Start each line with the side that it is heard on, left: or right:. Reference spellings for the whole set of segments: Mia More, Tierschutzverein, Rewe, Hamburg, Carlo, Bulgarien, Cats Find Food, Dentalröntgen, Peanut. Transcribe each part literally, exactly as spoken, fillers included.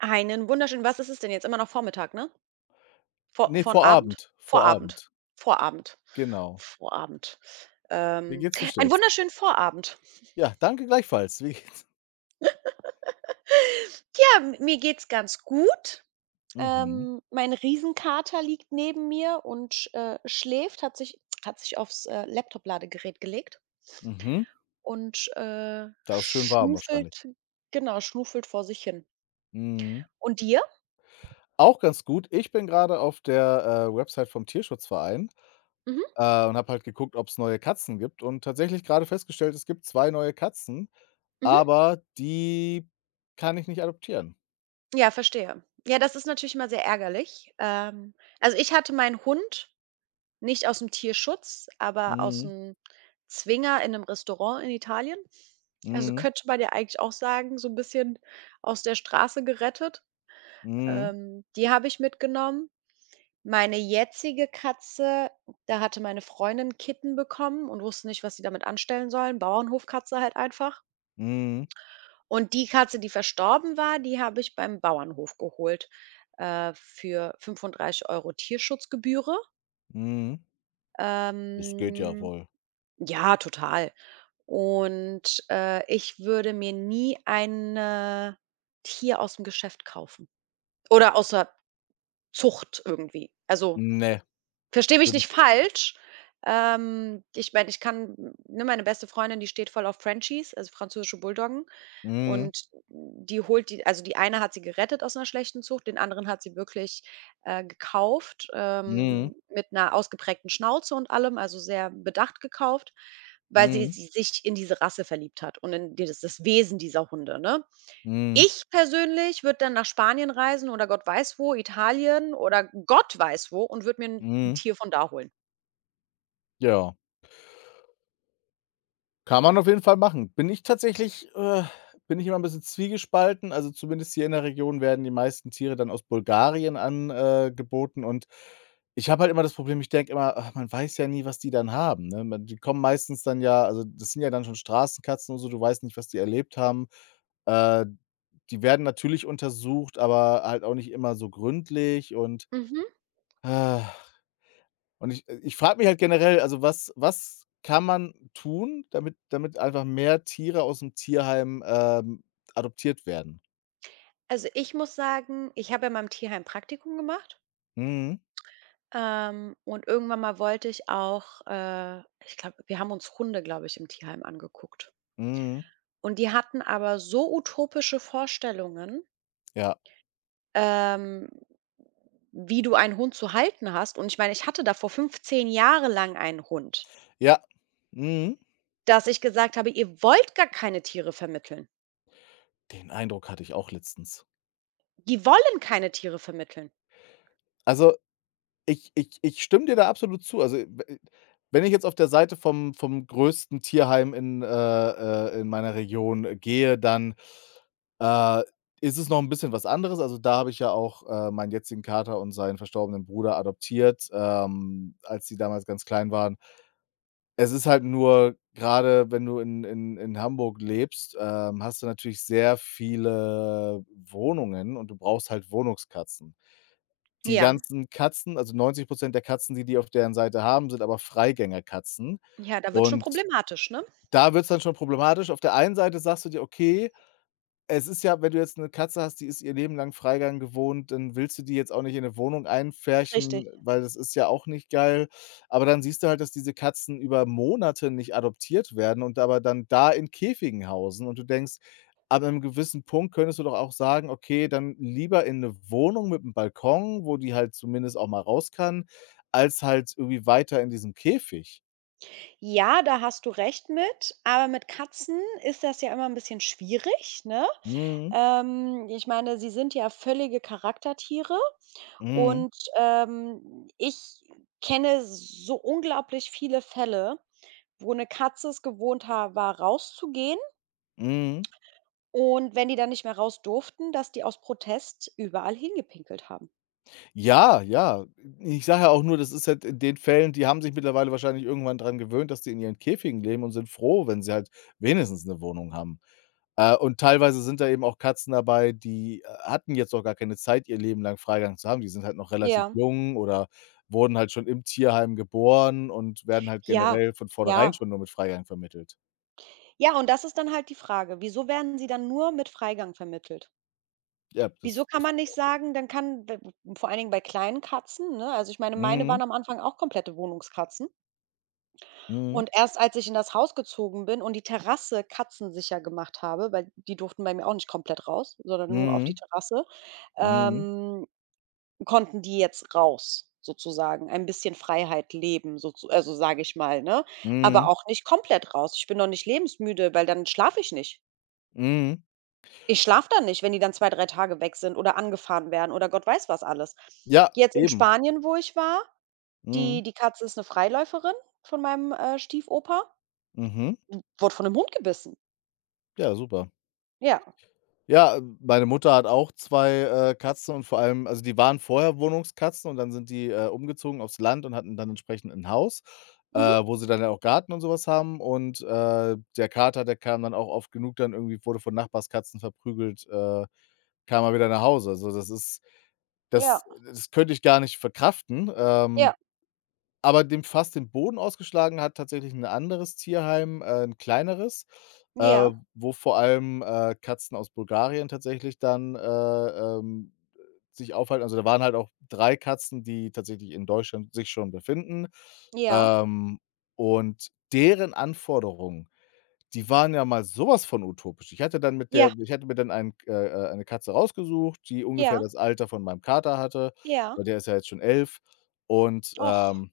right: Einen wunderschönen, was ist es denn jetzt? Immer noch Vormittag, ne? Vor
left: Ne,
right: von
left: vor
right: Abend?
left: Abend vor
right: Vorabend.
left: Abend,
right: Vorabend.
left: genau.
right: Vorabend.
left: Wie
right: Ähm,
left: geht's, wie
right: einen
left: steht's?
right: wunderschönen Vorabend.
left: Ja, danke gleichfalls. Wie geht's?
right: Ja, m mir geht's ganz gut.
left: Mhm,
right: Ähm, mein Riesenkater liegt neben mir und, äh, schläft, hat sich hat sich aufs, äh, Laptop-Ladegerät gelegt
left: mhm.
right: und, äh,
left: Da ist schön warm wahrscheinlich.
right: schnuffelt, genau, schnuffelt vor sich hin.
left: Mhm.
right: Und dir?
left: Auch ganz gut. Ich bin grade auf der, äh, Website vom Tierschutzverein,
right: Mhm,
left: äh, und habe halt geguckt, ob's neue Katzen gibt und tatsächlich grade festgestellt, es gibt zwei neue Katzen,
right: mhm.
left: aber die kann ich nicht adoptieren.
right: Ja, verstehe. Ja, das ist natürlich immer sehr ärgerlich. Ähm, also ich hatte meinen Hund nicht aus dem Tierschutz, aber aus
left: Mhm,
right: aus'm Zwinger in einem Restaurant in Italien. Also
left: mhm,
right: könnte man ja eigentlich auch sagen, so ein bisschen aus der Straße gerettet.
left: mhm,
right: Ähm, die habe ich mitgenommen. Meine jetzige Katze, da hatte meine Freundin Kitten bekommen und wusste nicht, was sie damit anstellen sollen. Bauernhofkatze halt einfach.
left: mhm,
right: Und die Katze, die verstorben war, die habe ich beim Bauernhof geholt, äh, für fünfunddreißig Euro Tierschutzgebühre.
left: mhm. Das geht ja
right: Ähm,
left: wohl.
right: ja, total. Und, äh, ich würde mir nie ein, äh, Tier aus dem Geschäft kaufen oder außer Zucht irgendwie. Also
left: Ne,
right: verstehe mich
left: würde
right: nicht
left: ich.
right: falsch. Ähm, ich meine, ich kann, ne, meine beste Freundin, die steht voll auf Frenchies, also französische Bulldoggen.
left: Mhm,
right: Und die holt die, also die eine hat sie gerettet aus einer schlechten Zucht, den anderen hat sie wirklich, äh, gekauft,
left: mhm,
right: ähm, mit einer ausgeprägten Schnauze und allem, also sehr bedacht gekauft, weil sie
left: mhm,
right: sie sich in diese Rasse verliebt hat und in dieses, das Wesen dieser Hunde, ne?
left: mhm.
right: Ich persönlich würde dann nach Spanien reisen oder Gott weiß wo, Italien oder Gott weiß wo und würde mir 'n
left: Mhm.
right: Tier von da holen.
left: Ja, kann man auf jeden Fall machen. Bin ich tatsächlich äh, bin ich immer ein bisschen zwiegespalten. Also, zumindest hier in der Region werden die meisten Tiere dann aus Bulgarien angeboten äh, geboten und ich habe halt immer das Problem, ich denke immer: „Ach, man weiß ja nie, was die dann haben", ne? Man Die kommen meistens dann ja, also, das sind ja dann schon Straßenkatzen und so, du weißt nicht, was die erlebt haben. Äh, Die werden natürlich untersucht, aber halt auch nicht immer so gründlich, und
right: Mhm.
left: äh, und ich äh, ich frage mich halt generell, also, was was kann man tun, damit damit einfach mehr Tiere aus dem Tierheim, ähm, adoptiert werden?
right: Also, ich muss sagen, ich habe ja in meinem Tierheim Praktikum gemacht,
left: Mhm,
right: ähm, und irgendwann mal wollte ich auch, äh ich glaube, wir haben uns Hunde, glaube ich, im Tierheim angeguckt.
left: mhm,
right: Und die hatten aber so utopische Vorstellungen,
left: ja,
right: ähm, wie du einen Hund zu halten hast. Und ich meine, ich hatte davor fünfzehn Jahre lang einen Hund.
left: ja, mhm.
right: Dass ich gesagt habe: „Ihr wollt gar keine Tiere vermitteln.
left: Den Eindruck hatte ich auch letztens.
right: Die wollen keine Tiere vermitteln.“
left: Also, Ich ich ich stimme dir da absolut zu. Also, we wenn ich jetzt auf der Seite vom vom größten Tierheim in, äh, äh in meiner Region, äh, gehe, dann, äh, ist es noch ein bisschen was anderes. Also, da habe ich ja auch, äh, meinen jetzigen Kater und seinen verstorbenen Bruder adoptiert, ähm, als die damals ganz klein waren. Es ist halt nur gerade, wenn du in in in Hamburg lebst, ähm, hast du natürlich sehr viele Wohnungen und du brauchst halt Wohnungskatzen. Die
right: Ja,
left: ganzen Katzen, also neunzig der Katzen, die die auf deren Seite haben, sind aber Freigängerkatzen.
right: ja, da wird schon
left: Und
right: problematisch, ne?
left: da wird's dann schon problematisch. Auf der einen Seite sagst du dir: „Okay, es ist ja, wenn du jetzt 'ne Katze hast, die ist ihr Leben lang Freigang gewohnt, dann willst du die jetzt auch nicht in 'ne Wohnung
right: Richtig.
left: einpferchen, weil das ist ja auch nicht geil. Aber dann siehst du halt, dass diese Katzen über Monate nicht adoptiert werden und aber dann da in Käfigen hausen und du denkst, ab 'nem gewissen Punkt könntest du doch auch sagen: „Okay, dann lieber in 'ne Wohnung mit 'm Balkon, wo die halt zumindest auch mal raus kann, als halt irgendwie weiter in diesem Käfig."
right: Ja, da hast du recht mit, aber mit Katzen ist das ja immer ein bisschen schwierig, ne?
left: Mhm,
right: Ähm, ich meine, sie sind ja völlige Charaktertiere.
left: mhm,
right: Und, ähm, ich kenne so unglaublich viele Fälle, wo eine Katze es gewohnt ha war, rauszugehen
left: mhm.
right: und wenn die dann nicht mehr raus durften, dass die aus Protest überall hingepinkelt haben.
left: Ja, ja. Ich sage ja auch nur, das ist halt in den Fällen, die haben sich mittlerweile wahrscheinlich irgendwann dran gewöhnt, dass die in ihren Käfigen leben und sind froh, wenn sie halt wenigstens 'ne Wohnung haben. Äh, und teilweise sind da eben auch Katzen dabei, die, äh, hatten jetzt auch gar keine Zeit, ihr Leben lang Freigang zu haben. Die sind halt noch relativ
right: Ja.
left: jung oder wurden halt schon im Tierheim geboren und werden halt
right: Ja,
left: generell von vornherein
right: ja.
left: schon nur mit Freigang vermittelt.
right: Ja, und das ist dann halt die Frage: Wieso werden sie dann nur mit Freigang vermittelt?
left: Ja,
right: Wieso
left: das
right: kann
left: das
right: man
left: ist
right: nicht
left: auch ge.
right: sagen, dann kann w w vor allen Dingen bei kleinen Katzen, ne? Also, ich meine, meine waren
left: Mhm,
right: am Anfang auch komplette Wohnungskatzen.
left: mhm,
right: Und erst als ich in das Haus gezogen bin und die Terrasse katzensicher gemacht habe, weil die durften bei mir auch nicht komplett raus, sondern nur auf die
left: mhm,
right: Terrasse,
left: mhm,
right: ähm, konnten die jetzt raus sozusagen, ein bisschen Freiheit leben, so, also, sage ich mal, ne? Aber
left: mhm,
right: auch nicht komplett raus. Ich bin noch nicht lebensmüde, weil dann schlafe ich nicht.
left: mhm.
right: Ich schlafe dann nicht, wenn die dann zwei drei Tage weg sind oder angefahren werden oder Gott weiß was alles.
left: Ja,
right: Jetzt in
left: eben.
right: Spanien, wo ich war, die
left: Mhm,
right: die Katze ist eine Freiläuferin von meinem, äh, Stiefoper,
left: mhm.
right: wurde von 'nem Hund gebissen.
left: Ja, super.
right: Ja.
left: Ja, meine Mutter hat auch zwei äh, Katzen und vor allem, also, die waren vorher Wohnungskatzen und dann sind die, äh, umgezogen aufs Land und hatten dann entsprechend ein Haus, äh,
right: Mhm.
left: wo sie dann ja auch Garten und sowas haben, und, äh, der Kater, der kam dann auch oft genug dann irgendwie, wurde von Nachbarskatzen verprügelt, äh, kam er wieder nach Hause. Also, das ist das
right: Ja,
left: das könnte ich gar nicht verkraften, ähm
right: ja,
left: aber dem fast den Boden ausgeschlagen hat tatsächlich 'n anderes Tierheim, äh, 'n kleineres, äh,
right: ja,
left: wo vor allem, äh, Katzen aus Bulgarien tatsächlich dann, äh, ähm, sich aufhalten. Also, da waren halt auch drei Katzen, die tatsächlich in Deutschland sich schon befinden.
right: ja,
left: Ähm, und deren Anforderungen, die waren ja mal so was von utopisch. Ich hatte dann mit
right: ja,
left: der ich hatte mir dann einen äh, äh, eine Katze rausgesucht, die ungefähr
right: ja,
left: das Alter von meinem Kater hatte,
right: ja.
left: weil der ist ja jetzt schon elf und,
right: Och,
left: ähm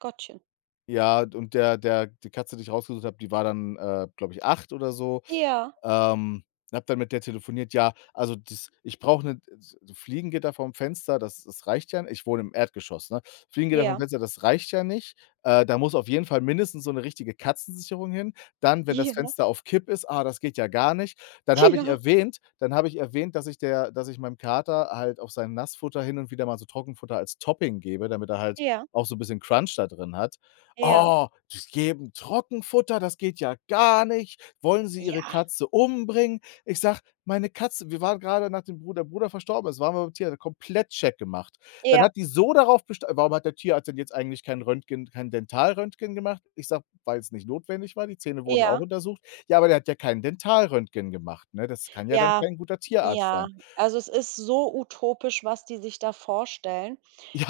right: Gottchen.
left: ja, und der der die Katze, die ich rausgesucht habe, die war dann, äh, glaube ich, acht oder so.
right: Ja,
left: Ähm, Habe dann mit der telefoniert. Ja, also das ich brauche 'ne s so Fliegengitter vorm Fenster, das das reicht ja, ich wohne im Erdgeschoss, ne? Fliegengitter vorm
right: ja,
left: Fenster, das reicht ja nicht. Äh, da muss auf jeden Fall mindestens so 'ne richtige Katzensicherung hin. Dann, wenn
right: ja,
left: das Fenster auf Kipp ist, ah, das geht ja gar nicht. Dann habe ich erwähnt dann habe ich erwähnt, dass ich der dass ich meinem Kater halt auf sein Nassfutter hin und wieder mal so Trockenfutter als Topping gebe, damit er halt
right: ja,
left: auch so 'n bisschen Crunch da drin hat.
right: ja, ja,
left: Oh, die geben Trockenfutter, das geht ja gar nicht. Wollen sie ihre
right: ja,
left: Katze umbringen? Ich sage: „Meine Katze", wir waren grade, nachdem Bru der Bruder verstorben ist, waren wir beim Tierarzt, komplett check gemacht. Dann hat die so darauf besta „Warum hat der Tierarzt denn jetzt eigentlich kein Röntgen, kein Dentalröntgen gemacht?" Ich sage: „Weil's nicht notwendig war, die Zähne
right: ja,
left: wurden auch
right: ja,
left: untersucht." „Ja, aber der hat ja kein Dentalröntgen gemacht, ne? Das kann ja dann
right: ja,
left: kein guter Tierarzt
right: ja.
left: sein."
right: Also, es ist so utopisch, was die sich da vorstellen.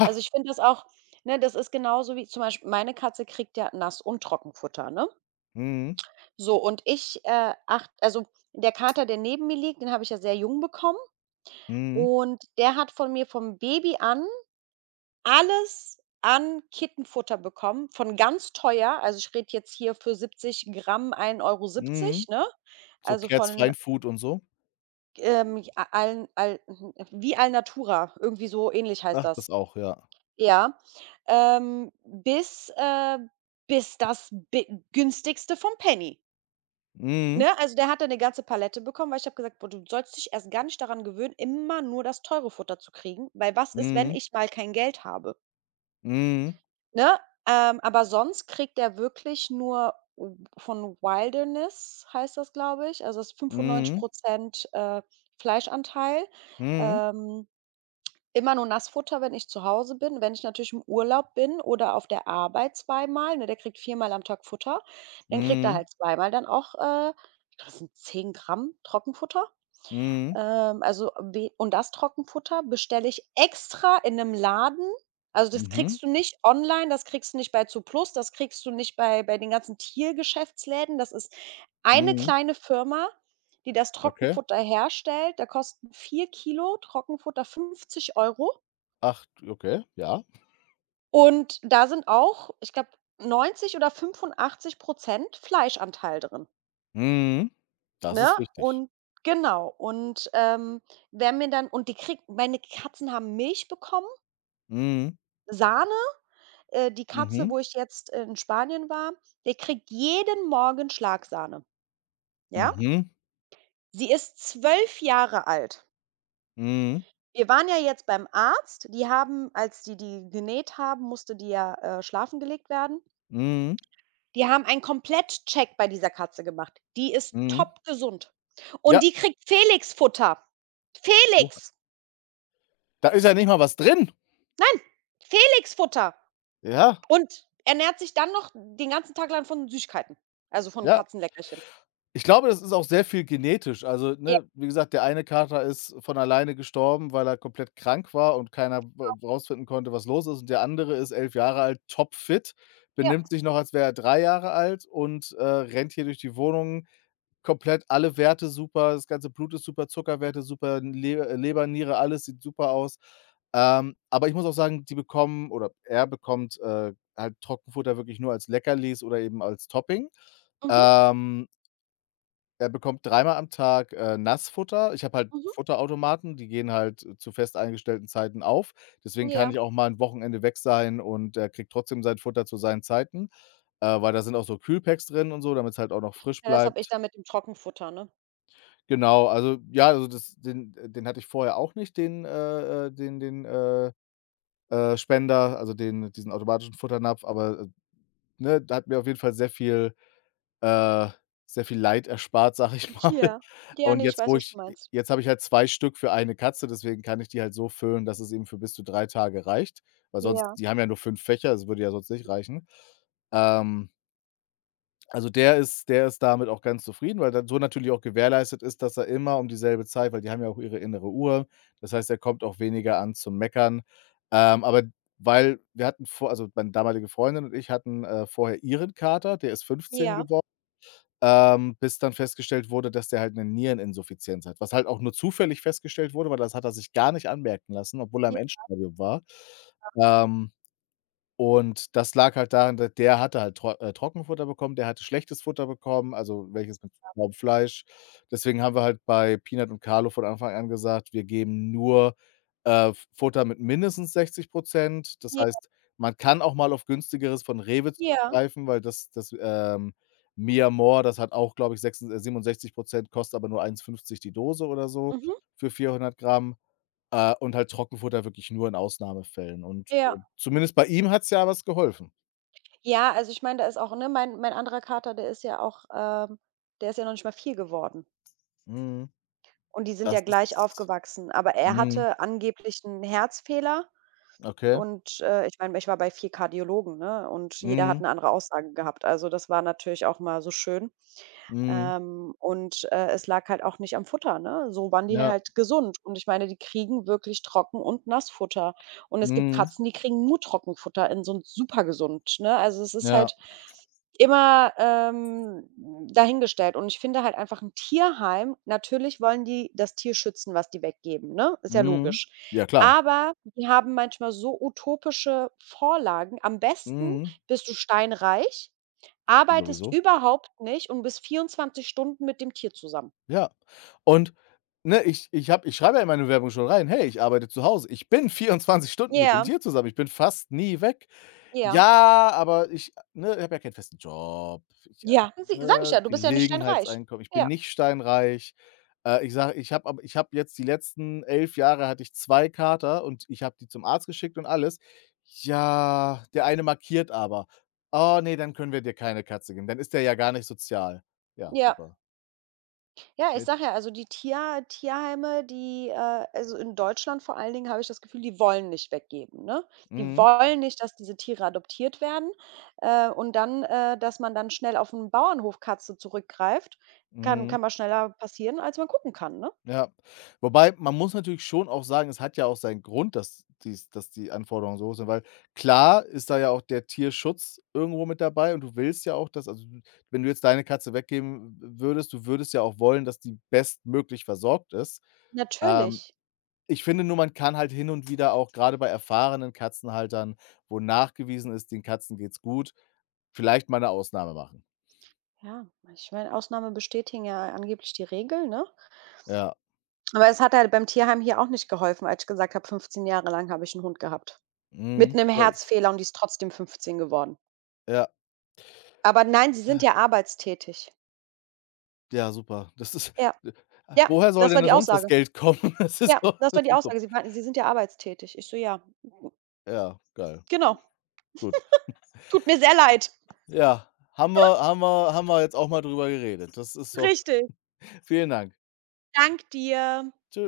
right: Also, ich finde das auch, ne, das ist genauso wie zum Beispiel meine Katze kriegt ja Nass und Trockenfutter, ne?
left: mhm,
right: So, und ich, äh, acht also, der Kater, der neben mir liegt, den habe ich ja sehr jung bekommen
left: mhm,
right: und der hat von mir vom Baby an alles an Kittenfutter bekommen, von ganz teuer. Also, ich rede jetzt hier für siebzig Gramm g Euro siebzig,
left: mhm.
right: ne?
left: So
right: Also,
left: Cats
right: von,
left: Find Food und so.
right: ähm, a Al Al wie Alnatura, irgendwie so ähnlich heißt
left: Macht
right: das.
left: das auch, ja.
right: Ja, ähm, bis, äh bis das bi günstigste vom Penny,
left: Mhm,
right: ne? Also, der hat dann eine ganze Palette bekommen, weil ich habe gesagt: „Boah, du sollst dich erst gar nicht daran gewöhnen, immer nur das teure Futter zu kriegen, weil was ist, wenn
left: mhm.
right: ich mal kein Geld habe?“
left: Mhm.
right: Ne? Ähm, aber sonst kriegt er wirklich nur w von Wilderness heißt das, glaube ich. Also, es ist fünfundneunzig,
left: Mhm.
right: äh, Fleischanteil.
left: Mhm.
right: Ähm, immer nur Nassfutter, wenn ich zu Hause bin. Wenn ich natürlich im Urlaub bin oder auf der Arbeit zweimal, ne, der kriegt viermal am Tag Futter, dann kriegt er
left: Mhm.
right: halt zweimal dann auch, äh, ich glaube, das sind zehn Gramm Trockenfutter.
left: Mhm.
right: Ähm, also, we und das Trockenfutter bestelle ich extra in einem Laden. Also, das
left: Mhm.
right: kriegst du nicht online, das kriegst du nicht bei Zooplus, das kriegst du nicht bei bei den ganzen Tiergeschäftsläden. Das ist eine
left: Mhm.
right: kleine Firma, die das
left: Okay.
right: Trockenfutter herstellt. Da kosten vier Kilo Trockenfutter fünfzig Euro.
left: Ach, okay, ja.
right: Und da sind auch, ich glaube, neunzig oder fünfundachtzig Prozent Fleischanteil drin.
left: Mhm. Das
right: Ne?
left: ist wichtig.
right: Und genau. Und, ähm, wenn mir dann, und die kriegt, meine Katzen haben Milch bekommen,
left: Mhm.
right: Sahne. Äh, die Katze,
left: Mhm.
right: wo ich jetzt äh, in Spanien war, die kriegt jeden Morgen Schlagsahne, ja?
left: Mhm.
right: Sie ist zwölf Jahre alt.
left: Mhm.
right: Wir waren ja jetzt beim Arzt. Die haben, als die die genäht haben, musste die ja, äh, schlafen gelegt werden.
left: Mhm.
right: Die haben einen Komplettcheck bei dieser Katze gemacht. Die ist
left: Mhm.
right: top gesund. Und
left: Ja,
right: die kriegt Felix-Futter. Felix!
left: da ist ja nicht mal was drin.
right: Nein, Felixfutter,
left: Ja,
right: und ernährt sich dann noch den ganzen Tag lang von Süßigkeiten, also von
left: ja.
right: Katzenleckerchen.
left: Ich glaube, das ist auch sehr viel genetisch. Also,
right: Ja,
left: ne, wie gesagt, der eine Kater ist von alleine gestorben, weil er komplett krank war und keiner w rausfinden konnte, was los ist. Und der andere ist elf Jahre alt, topfit,
right: ja,
left: benimmt sich noch, als wäre er drei Jahre alt und, äh, rennt hier durch die Wohnung, komplett alle Werte super, das ganze Blut ist super, Zuckerwerte super, Le äh, Leber, Niere, alles sieht super aus. Ähm, aber ich muss auch sagen, die bekommen, oder er bekommt, äh, halt Trockenfutter wirklich nur als Leckerlis oder eben als Topping.
right: mhm,
left: Ähm Er bekommt dreimal am Tag, äh, Nassfutter. Ich habe halt
right: mhm,
left: Futterautomaten, die gehen halt äh, zu fest eingestellten Zeiten auf. Deswegen kann
right: ja.
left: ich auch mal 'n Wochenende weg sein und er kriegt trotzdem sein Futter zu seinen Zeiten, äh, weil da sind auch so Kühlpacks drin und so, damit's halt auch noch frisch
right: Ja, das habe ich
left: bleibt.
right: dann mit dem Trockenfutter, ne?
left: Genau, also ja, also das den äh, den hatte ich vorher auch nicht, den äh, äh, den den, äh, äh, Spender, also den diesen automatischen Futternapf, aber, äh, ne, da hat mir auf jeden Fall sehr viel, äh, sehr viel Leid erspart, sage ich mal.
right: Ja, ja,
left: Und
right: ne, ich
left: jetzt,
right: weiß,
left: wo
right: was du
left: ich
right: meinst.
left: Jetzt habe ich halt zwei Stück für eine Katze, deswegen kann ich die halt so füllen, dass es eben für bis zu drei Tage reicht, weil sonst,
right: Ja,
left: die haben ja nur fünf Fächer, das würde ja sonst nicht reichen. Ähm, also der ist der ist damit auch ganz zufrieden, weil dann so natürlich auch gewährleistet ist, dass er immer um dieselbe Zeit, weil die haben ja auch ihre innere Uhr. Das heißt, er kommt auch weniger an zum Meckern. Ähm, aber weil wir hatten vor also meine damalige Freundin und ich hatten, äh, vorher ihren Kater, der ist fünfzehn
right: ja,
left: geworden, ähm, bis dann festgestellt wurde, dass der halt 'ne Niereninsuffizienz hat, was halt auch nur zufällig festgestellt wurde, weil das hat er sich gar nicht anmerken lassen, obwohl er
right: j
left: im Endstadium war. Ähm und das lag halt daran, da der hatte halt tro äh, Trockenfutter bekommen, der hatte schlechtes Futter bekommen, also welches mit Raubfleisch. Deswegen haben wir halt bei Peanut und Carlo von Anfang an gesagt, wir geben nur, äh, F Futter mit mindestens sechzig. Das
right: ja,
left: heißt, man kann auch mal auf günstigeres von Rewe
right: ja,
left: zurückgreifen, weil das das, ähm, Mia More, das hat auch, glaube ich, sechsund äh, siebenundsechzig, kostet aber nur eins fünfzig die Dose oder so
right: mhm,
left: für vierhundert Gramm. Äh, und halt Trockenfutter wirklich nur in Ausnahmefällen und,
right: ja.
left: äh, zumindest bei ihm hat's ja was geholfen.
right: Ja, also ich meine, da ist auch, ne, mein mein anderer Kater, der ist ja auch, ähm der ist ja noch nicht mal vier geworden,
left: Mhm.
right: und die sind ja
left: Das
right: gleich
left: ist
right: aufgewachsen, aber er
left: mhm,
right: hatte angeblich 'n Herzfehler.
left: okay.
right: Und, äh, ich meine, ich war bei vier Kardiologen, ne, und jeder hat
left: Mhm,
right: eine andere Aussage gehabt. Also, das war natürlich auch mal so schön.
left: mhm,
right: Ähm, und, äh, es lag halt auch nicht am Futter, ne? So waren die
left: ja,
right: halt gesund. Und ich meine, die kriegen wirklich Trocken und Nassfutter. Und es gibt
left: mhm,
right: Katzen, die kriegen nur Trockenfutter, in so 'n supergesund, ne? Also, es ist halt
left: ja,
right: immer, ähm, dahingestellt. Und ich finde halt einfach, ein Tierheim, natürlich wollen die das Tier schützen, was die weggeben, ne? Ist ja
left: mhm.
right: logisch.
left: Ja, klar,
right: Aber die haben manchmal so utopische Vorlagen. Am besten
left: mhm,
right: bist du steinreich, arbeitest
left: sowieso.
right: überhaupt nicht und bist vierundzwanzig Stunden mit dem Tier zusammen.
left: Ja. Und, ne, ich ich habe ich schreibe ja in meine Bewerbung schon rein: „Hey, ich arbeite zu Hause." Ich bin vierundzwanzig Stunden mit dem
right: Ja,
left: Tier zusammen. Ich bin fast nie weg.
right: ja.
left: Ja, aber ich ne, ich habe ja keinen festen Job. Ich, äh,
right: Ja, si sage ich
left: ne,
right: ja, du bist ja nicht steinreich.
left: Gelegenheitseinkommen. Ich bin
right: Ja.
left: nicht steinreich. Äh, ich sage, ich habe ich habe jetzt die letzten elf Jahre hatte ich zwei Kater und ich habe die zum Arzt geschickt und alles. Ja, der eine markiert aber. „Oh nee, dann können wir dir keine Katze geben. Dann ist der ja gar nicht sozial." Ja,
right: Ja.
left: super.
right: Ja, ich sage ja,
left: Jetzt
right: also die Tier Tierheime, die, äh also in Deutschland vor allen Dingen, habe ich das Gefühl, die wollen nicht weggeben, ne? Die
left: mhm,
right: wollen nicht, dass diese Tiere adoptiert werden, äh, und dann, äh dass man dann schnell auf 'n Bauernhof Katze zurückgreift, kann
left: mhm.
right: kann mal schneller passieren, als man gucken kann, ne?
left: Ja. Wobei, man muss natürlich schon auch sagen, es hat ja auch seinen Grund, dass dies dass die Anforderungen so hoch sind, weil klar ist da ja auch der Tierschutz irgendwo mit dabei und du willst ja auch, dass, also, du- wenn du jetzt deine Katze weggeben würdest, du würdest ja auch wollen, dass die bestmöglich versorgt ist. Ähm,
right: Natürlich.
left: Ich finde nur, man kann halt hin und wieder, auch gerade bei erfahrenen Katzenhaltern, wo nachgewiesen ist, den Katzen geht's gut, vielleicht mal eine Ausnahme machen.
right: Ja, ich meine, Ausnahmen bestätigen ja angeblich die Regel, ne?
left: Ja.
right: Aber es hat halt beim Tierheim hier auch nicht geholfen, als ich gesagt habe, fünfzehn Jahre lang habe ich 'n Hund gehabt. Mit
left: Mhm.
right: 'nem
left: Ja,
right: Herzfehler, und die ist trotzdem fünfzehn geworden.
left: ja.
right: Aber nein, sie sind ja arbeitstätig.
left: Ja, super. Das ist
right: Ja,
left: äh,
right: ja,
left: Woher soll
right: das
left: denn
right: war
left: da
right: die
left: sonst das
right: Aussage.
left: Geld kommen? Das ist
right: Ja,
left: so,
right: das war
left: das
right: die
left: ist so
right: Aussage. Sie meinten, sie sind ja arbeitstätig. Ich so: „Ja,
left: ja, geil,
right: genau.
left: gut.
right: Tut mir sehr leid.“
left: Ja, haben wir haben wir haben wir jetzt auch mal drüber geredet. Das ist doch
right: Richtig.
left: Vielen Dank.
right: Danke dir.
left: Tschü